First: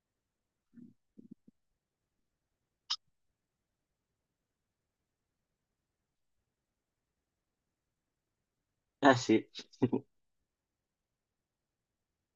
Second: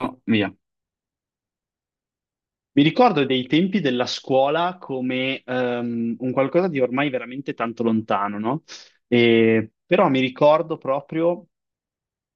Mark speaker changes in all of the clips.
Speaker 1: Oh, via. Mi ricordo dei tempi della scuola come un qualcosa di ormai veramente tanto lontano, no?
Speaker 2: Eh sì,
Speaker 1: Però mi ricordo proprio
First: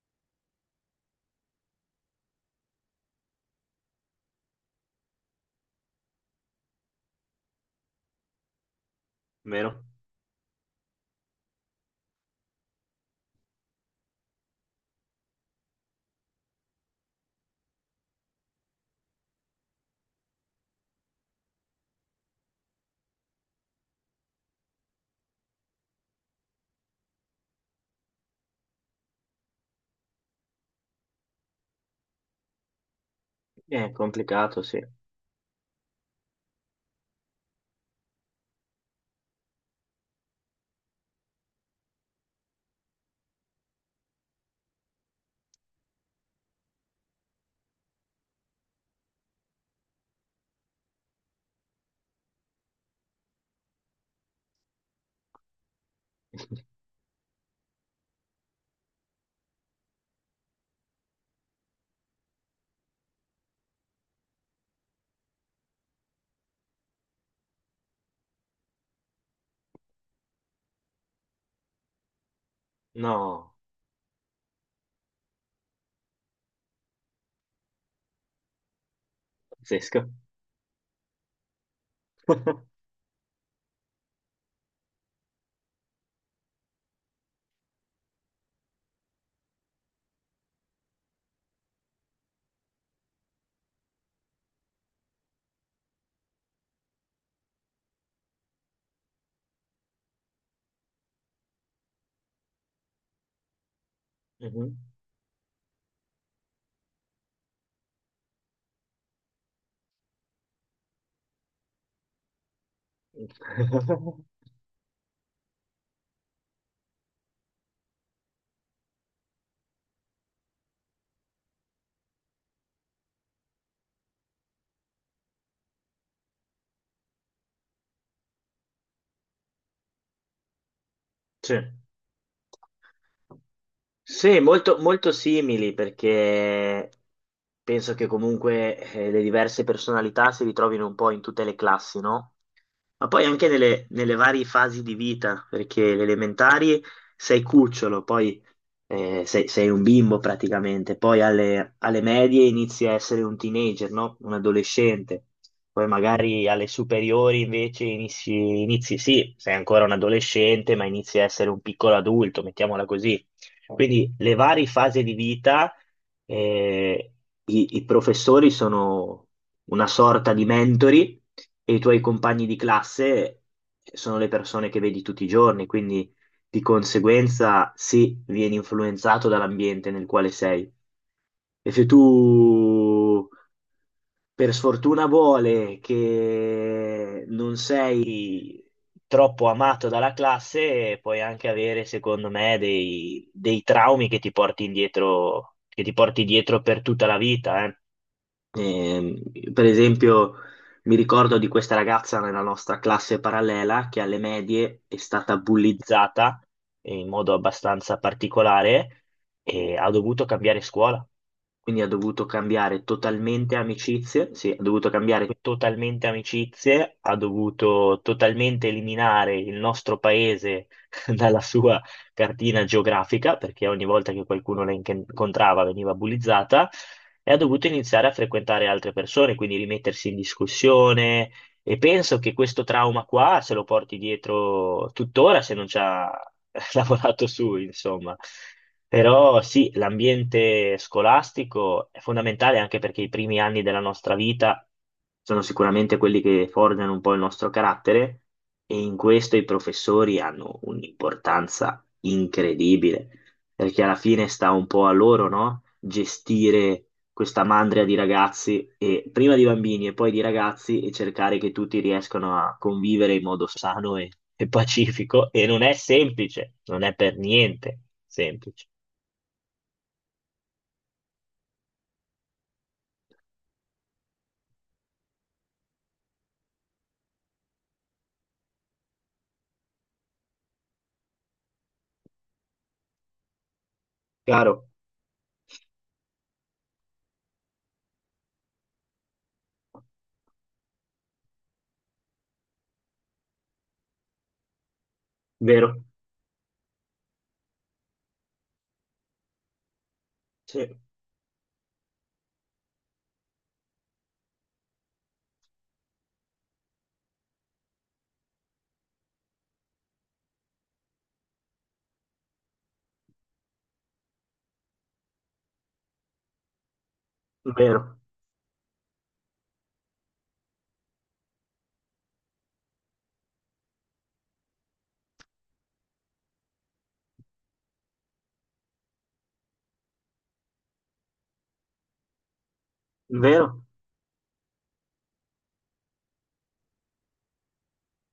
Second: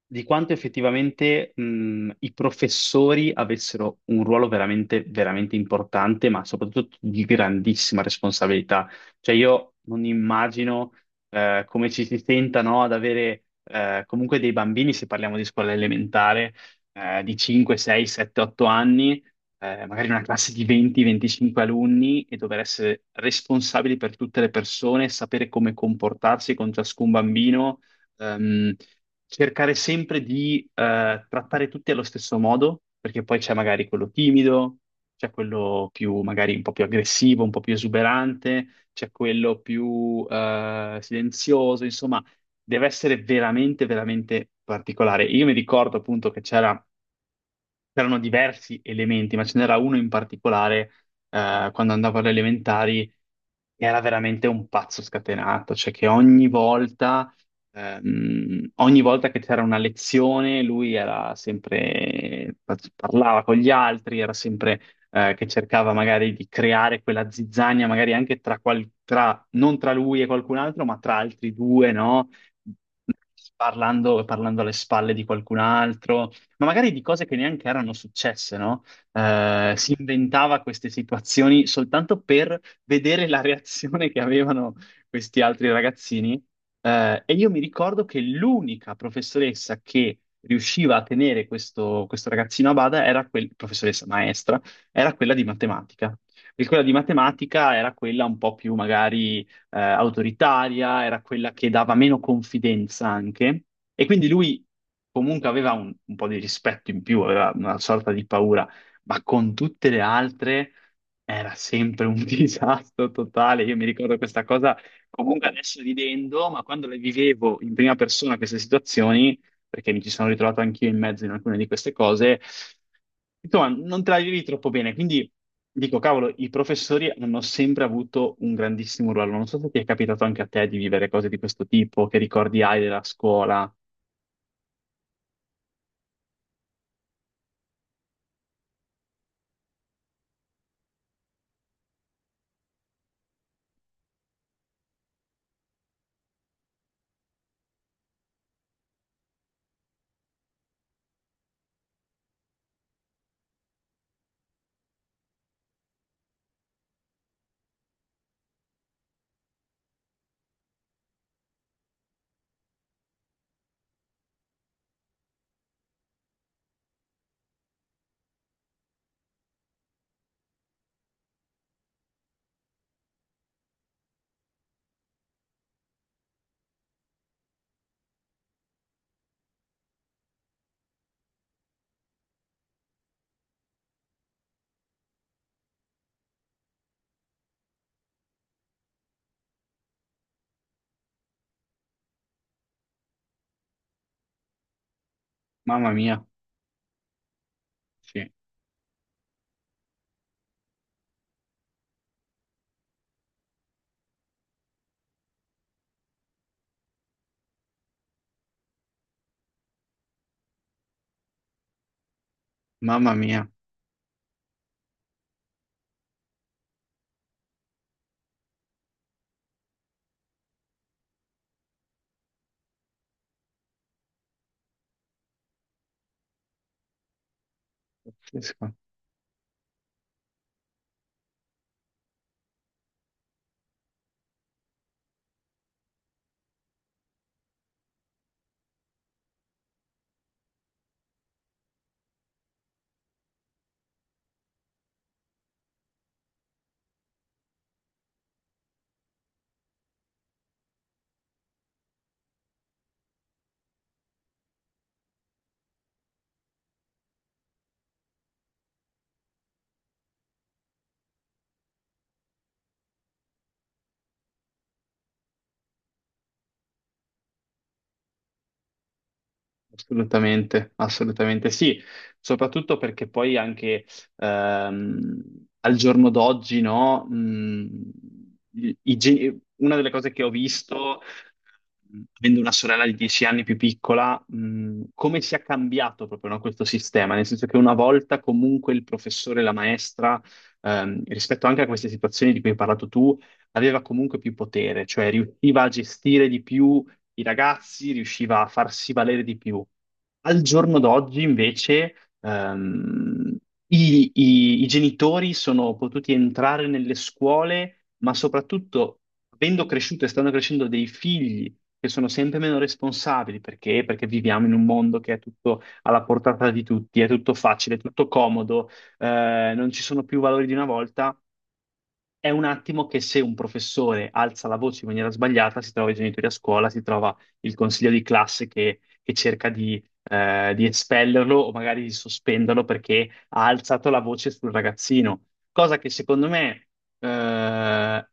Speaker 1: di quanto effettivamente i professori avessero un ruolo veramente, veramente importante, ma soprattutto di grandissima responsabilità. Cioè io
Speaker 2: vero.
Speaker 1: non immagino come ci si senta, no, ad avere comunque dei bambini, se parliamo di scuola elementare, di 5, 6, 7, 8 anni, magari una classe di 20, 25 alunni e dover essere responsabili per tutte le persone, sapere come comportarsi con ciascun bambino. Ehm, Cercare sempre di trattare tutti allo stesso modo, perché poi c'è magari
Speaker 2: È
Speaker 1: quello
Speaker 2: complicato,
Speaker 1: timido,
Speaker 2: sì.
Speaker 1: c'è quello più magari un po' più aggressivo, un po' più esuberante, c'è quello più silenzioso, insomma, deve essere veramente, veramente particolare. Io mi ricordo appunto che c'erano diversi elementi, ma ce n'era uno in particolare, quando andavo alle elementari, che era veramente un pazzo scatenato, cioè che ogni volta che c'era una lezione, lui era sempre, parlava con gli altri, era sempre, che cercava magari di creare quella zizzania, magari anche tra, non tra lui e qualcun altro, ma tra altri due, no?
Speaker 2: No,
Speaker 1: Parlando, parlando alle spalle di qualcun altro ma magari di cose che neanche erano successe, no? Si
Speaker 2: pazzesco.
Speaker 1: inventava queste situazioni soltanto per vedere la reazione che avevano questi altri ragazzini. E io mi ricordo che l'unica professoressa che riusciva a tenere questo ragazzino a bada era quella, professoressa maestra, era quella di matematica. E quella di matematica era quella un po' più magari autoritaria, era quella che dava meno confidenza anche, e quindi lui
Speaker 2: Mhm.
Speaker 1: comunque aveva un po' di rispetto in più, aveva una sorta di paura, ma con tutte le altre era sempre un disastro totale. Io mi ricordo questa cosa, comunque adesso ridendo, ma quando le vivevo in prima persona queste situazioni, perché mi ci sono ritrovato anch'io in mezzo in alcune di queste cose, insomma, non te la vivi troppo bene. Quindi dico, cavolo, i professori hanno sempre avuto un grandissimo ruolo. Non so se ti è capitato anche a te di vivere cose di
Speaker 2: Sì.
Speaker 1: questo tipo, che ricordi hai della scuola.
Speaker 2: Sì, molto, molto simili perché penso che comunque le diverse personalità si ritrovino un po' in tutte le classi, no? Ma poi anche nelle varie fasi di vita, perché le elementari sei cucciolo, poi sei un bimbo praticamente, poi alle medie inizi a essere un teenager, no? Un adolescente, poi magari alle superiori invece inizi, sì, sei ancora un adolescente, ma inizi a essere un piccolo adulto, mettiamola così. Quindi le varie fasi di vita, eh, i professori sono una sorta di mentori e i tuoi compagni di classe sono le persone che vedi tutti i giorni, quindi di conseguenza, sì, vieni influenzato dall'ambiente nel quale sei. E se tu, per sfortuna, vuole che non sei troppo amato dalla classe, puoi anche avere, secondo me, dei traumi che ti porti indietro, che
Speaker 1: Mamma
Speaker 2: ti porti
Speaker 1: mia,
Speaker 2: dietro per tutta la vita, eh.
Speaker 1: sì,
Speaker 2: Ehm, per esempio, mi ricordo di questa ragazza nella nostra classe parallela che alle medie è stata bullizzata in modo abbastanza particolare e ha dovuto cambiare scuola. Quindi ha dovuto cambiare
Speaker 1: mamma mia,
Speaker 2: totalmente amicizie, sì, ha dovuto cambiare totalmente amicizie, ha dovuto totalmente eliminare il nostro paese dalla sua cartina geografica, perché ogni volta che qualcuno la incontrava veniva bullizzata e ha dovuto iniziare a
Speaker 1: pazzesco.
Speaker 2: frequentare altre persone, quindi rimettersi in discussione. E penso che questo trauma qua se lo porti dietro tuttora se non ci ha lavorato su, insomma. Però sì, l'ambiente scolastico è fondamentale anche perché i primi anni della nostra vita sono sicuramente quelli che forgiano un po' il nostro carattere e in questo i professori hanno un'importanza incredibile, perché alla fine sta un po' a loro, no? Gestire questa mandria di ragazzi, e, prima di bambini e poi di ragazzi, e cercare che tutti riescano a convivere in modo sano e pacifico. E non è semplice, non è per niente semplice.
Speaker 1: Assolutamente, assolutamente sì, soprattutto perché poi anche ehm, al giorno d'oggi, no, una delle cose che ho visto, avendo una sorella di 10 anni più piccola,
Speaker 2: Chiaro?
Speaker 1: come si è cambiato proprio, no, questo sistema, nel senso che una volta comunque il professore, la maestra, rispetto anche a queste situazioni di cui hai parlato tu, aveva comunque più potere, cioè riusciva a
Speaker 2: Vero?
Speaker 1: gestire di più i ragazzi, riusciva a farsi valere di più. Al
Speaker 2: Sì,
Speaker 1: giorno d'oggi, invece, ehm, i genitori sono potuti entrare nelle scuole, ma soprattutto, avendo cresciuto e stanno crescendo dei figli che sono sempre meno responsabili, perché? Perché viviamo in un mondo che è tutto alla portata di tutti, è tutto facile, è
Speaker 2: vero,
Speaker 1: tutto comodo, non ci sono più valori di una volta. È un attimo che se un professore alza la voce in maniera sbagliata, si trova i genitori a scuola, si trova il consiglio di classe che cerca di espellerlo o magari di sospenderlo perché ha
Speaker 2: vero?
Speaker 1: alzato la voce sul ragazzino. Cosa che secondo me, eh,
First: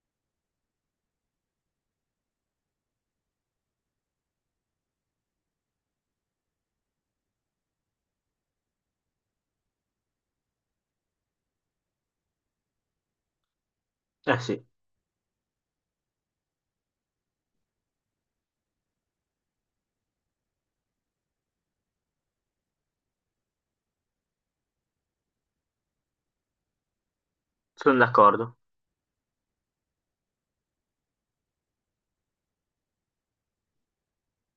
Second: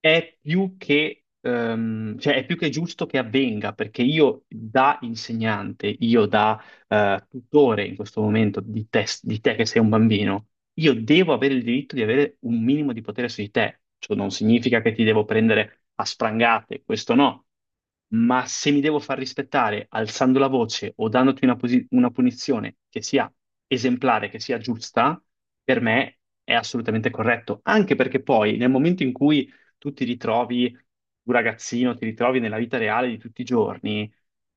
Speaker 1: è più che, cioè è più che giusto che avvenga, perché io da insegnante, io da tutore in questo momento di te che sei un bambino, io devo avere il diritto di avere un minimo di potere su di te. Ciò non
Speaker 2: Eh sì,
Speaker 1: significa che ti devo prendere a sprangate, questo no. Ma se mi devo far rispettare alzando la voce o dandoti una, una punizione che sia esemplare, che sia giusta, per me è assolutamente corretto. Anche
Speaker 2: sono
Speaker 1: perché poi
Speaker 2: d'accordo.
Speaker 1: nel momento in cui tu ti ritrovi, un ragazzino, ti ritrovi nella vita reale di tutti i giorni,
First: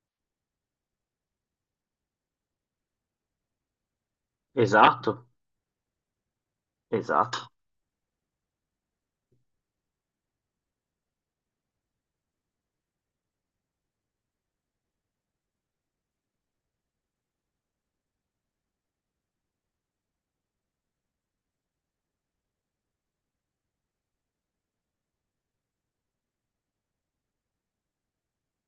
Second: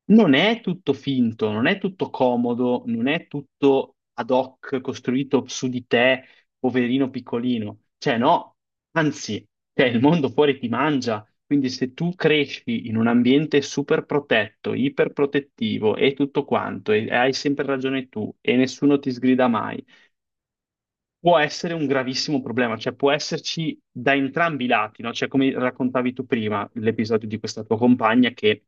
Speaker 1: non è tutto finto, non è tutto comodo, non è tutto ad hoc
Speaker 2: Esatto,
Speaker 1: costruito su di te, poverino
Speaker 2: esatto.
Speaker 1: piccolino. Cioè, no, anzi, cioè, il mondo fuori ti mangia. Quindi se tu cresci in un ambiente super protetto, iperprotettivo e tutto quanto, e hai sempre ragione tu, e nessuno ti sgrida mai, può essere un gravissimo problema, cioè può esserci da entrambi i lati, no? Cioè, come raccontavi tu prima, l'episodio di questa tua compagna che,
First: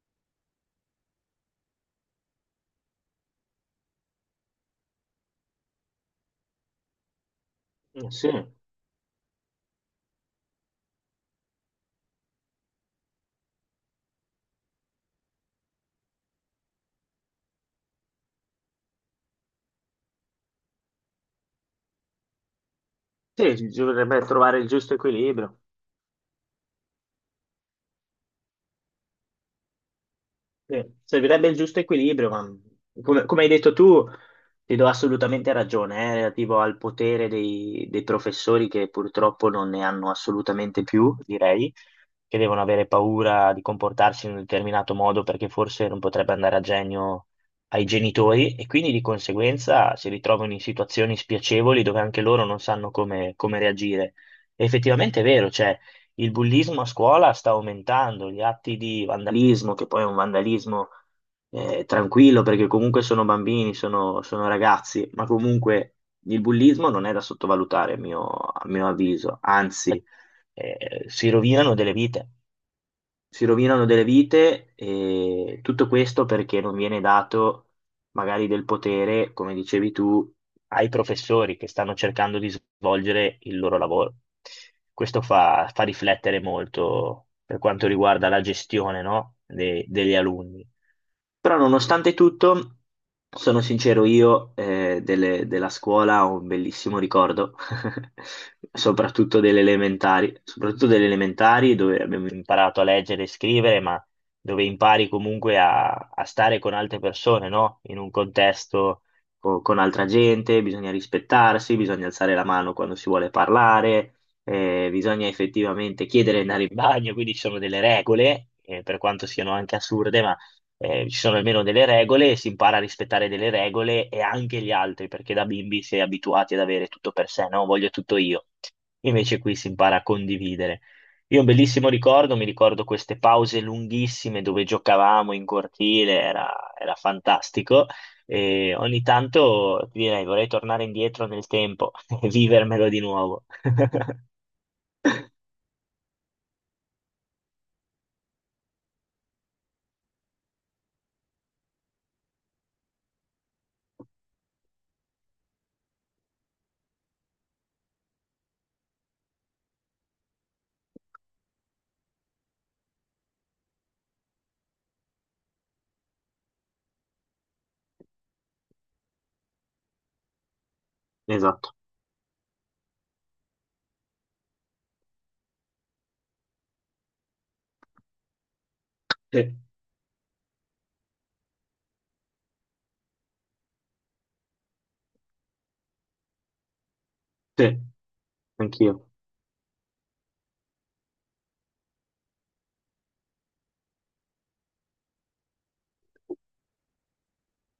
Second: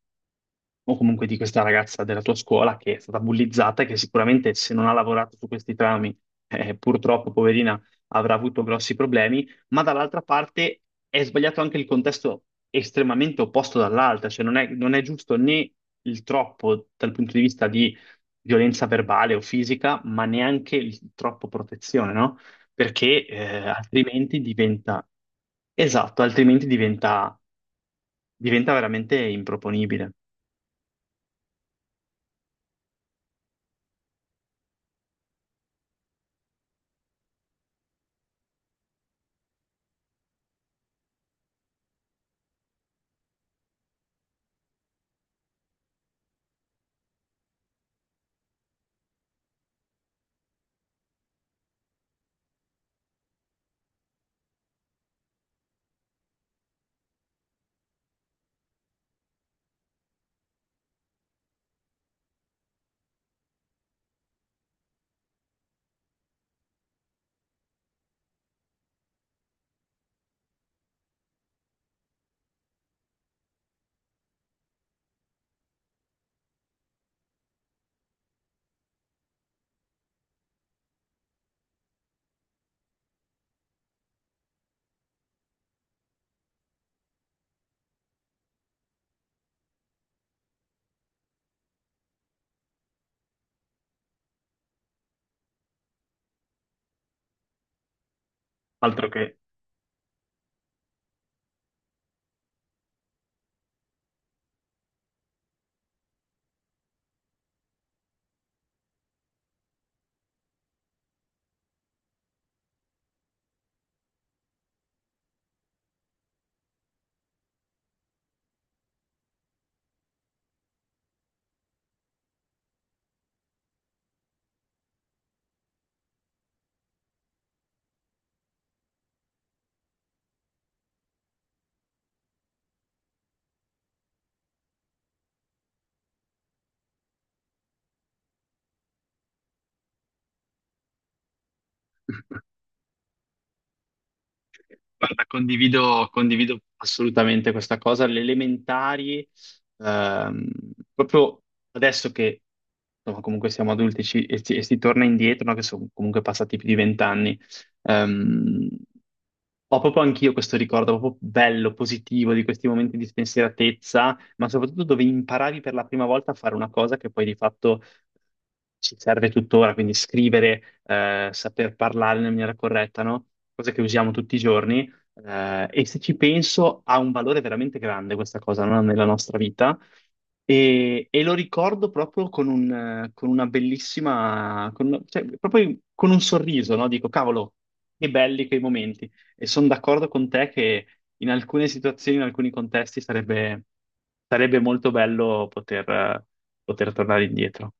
Speaker 1: o comunque di questa ragazza della tua scuola che è stata bullizzata e che sicuramente se non ha lavorato su questi trami, purtroppo, poverina,
Speaker 2: Eh sì,
Speaker 1: avrà avuto grossi problemi, ma dall'altra parte è sbagliato anche il contesto estremamente opposto dall'altra, cioè non è, non è giusto né il troppo dal punto di vista di violenza verbale o fisica, ma neanche il troppo protezione, no? Perché
Speaker 2: sì, bisognerebbe
Speaker 1: altrimenti
Speaker 2: trovare il giusto
Speaker 1: diventa,
Speaker 2: equilibrio.
Speaker 1: esatto, altrimenti diventa, diventa veramente improponibile.
Speaker 2: Sì, servirebbe il giusto equilibrio, ma come hai detto tu, ti do assolutamente ragione, relativo al potere dei professori che purtroppo non ne hanno assolutamente più, direi che devono avere paura di comportarsi in un determinato modo perché forse non potrebbe andare a genio ai genitori e quindi di conseguenza si ritrovano in situazioni spiacevoli dove anche loro non sanno come reagire. E effettivamente è vero, cioè il bullismo a scuola sta aumentando, gli atti di vandalismo, che poi è un vandalismo tranquillo perché comunque sono bambini, sono ragazzi, ma comunque il bullismo non è da sottovalutare a mio avviso, anzi, si rovinano delle vite, si rovinano delle vite e tutto questo perché non viene dato magari del potere, come dicevi tu, ai professori che stanno cercando di svolgere il loro lavoro. Questo fa riflettere molto per quanto riguarda la gestione, no, degli alunni. Però nonostante tutto, sono sincero, io della scuola ho un bellissimo ricordo
Speaker 1: Altro che,
Speaker 2: soprattutto delle elementari dove abbiamo imparato a leggere e scrivere, ma dove impari comunque a stare con altre persone, no? In un contesto con altra gente, bisogna rispettarsi, bisogna alzare la mano quando si vuole parlare, bisogna effettivamente chiedere di andare in bagno, quindi ci sono delle regole, per quanto siano anche assurde, ma ci sono almeno delle regole, si impara a rispettare delle regole e anche gli altri, perché da bimbi si è abituati ad avere tutto per sé, no? Voglio tutto io. Invece qui si impara a condividere. Io ho un bellissimo ricordo, mi ricordo queste pause lunghissime dove giocavamo in cortile, era fantastico. E ogni tanto ti direi vorrei tornare indietro nel tempo e vivermelo di nuovo.
Speaker 1: guarda, condivido, condivido assolutamente questa cosa. Le elementari, ehm, proprio adesso che insomma, comunque siamo adulti e, si torna indietro, no, che sono comunque passati più di vent'anni. ehm, Ho proprio anch'io questo ricordo proprio bello, positivo di questi momenti di spensieratezza, ma soprattutto dove imparavi per la prima volta a fare una cosa che poi di fatto ci serve tuttora, quindi scrivere,
Speaker 2: Esatto,
Speaker 1: saper parlare nella maniera corretta, no? Cosa che usiamo tutti i giorni. E se ci penso, ha un valore veramente grande questa cosa, no? Nella nostra
Speaker 2: sì,
Speaker 1: vita e lo ricordo proprio con, un, con una bellissima, cioè, proprio con un sorriso, no? Dico, cavolo,
Speaker 2: sì,
Speaker 1: che belli quei
Speaker 2: anch'io.
Speaker 1: momenti. E sono d'accordo con te che in alcune situazioni, in alcuni contesti, sarebbe, sarebbe molto bello poter, poter tornare indietro.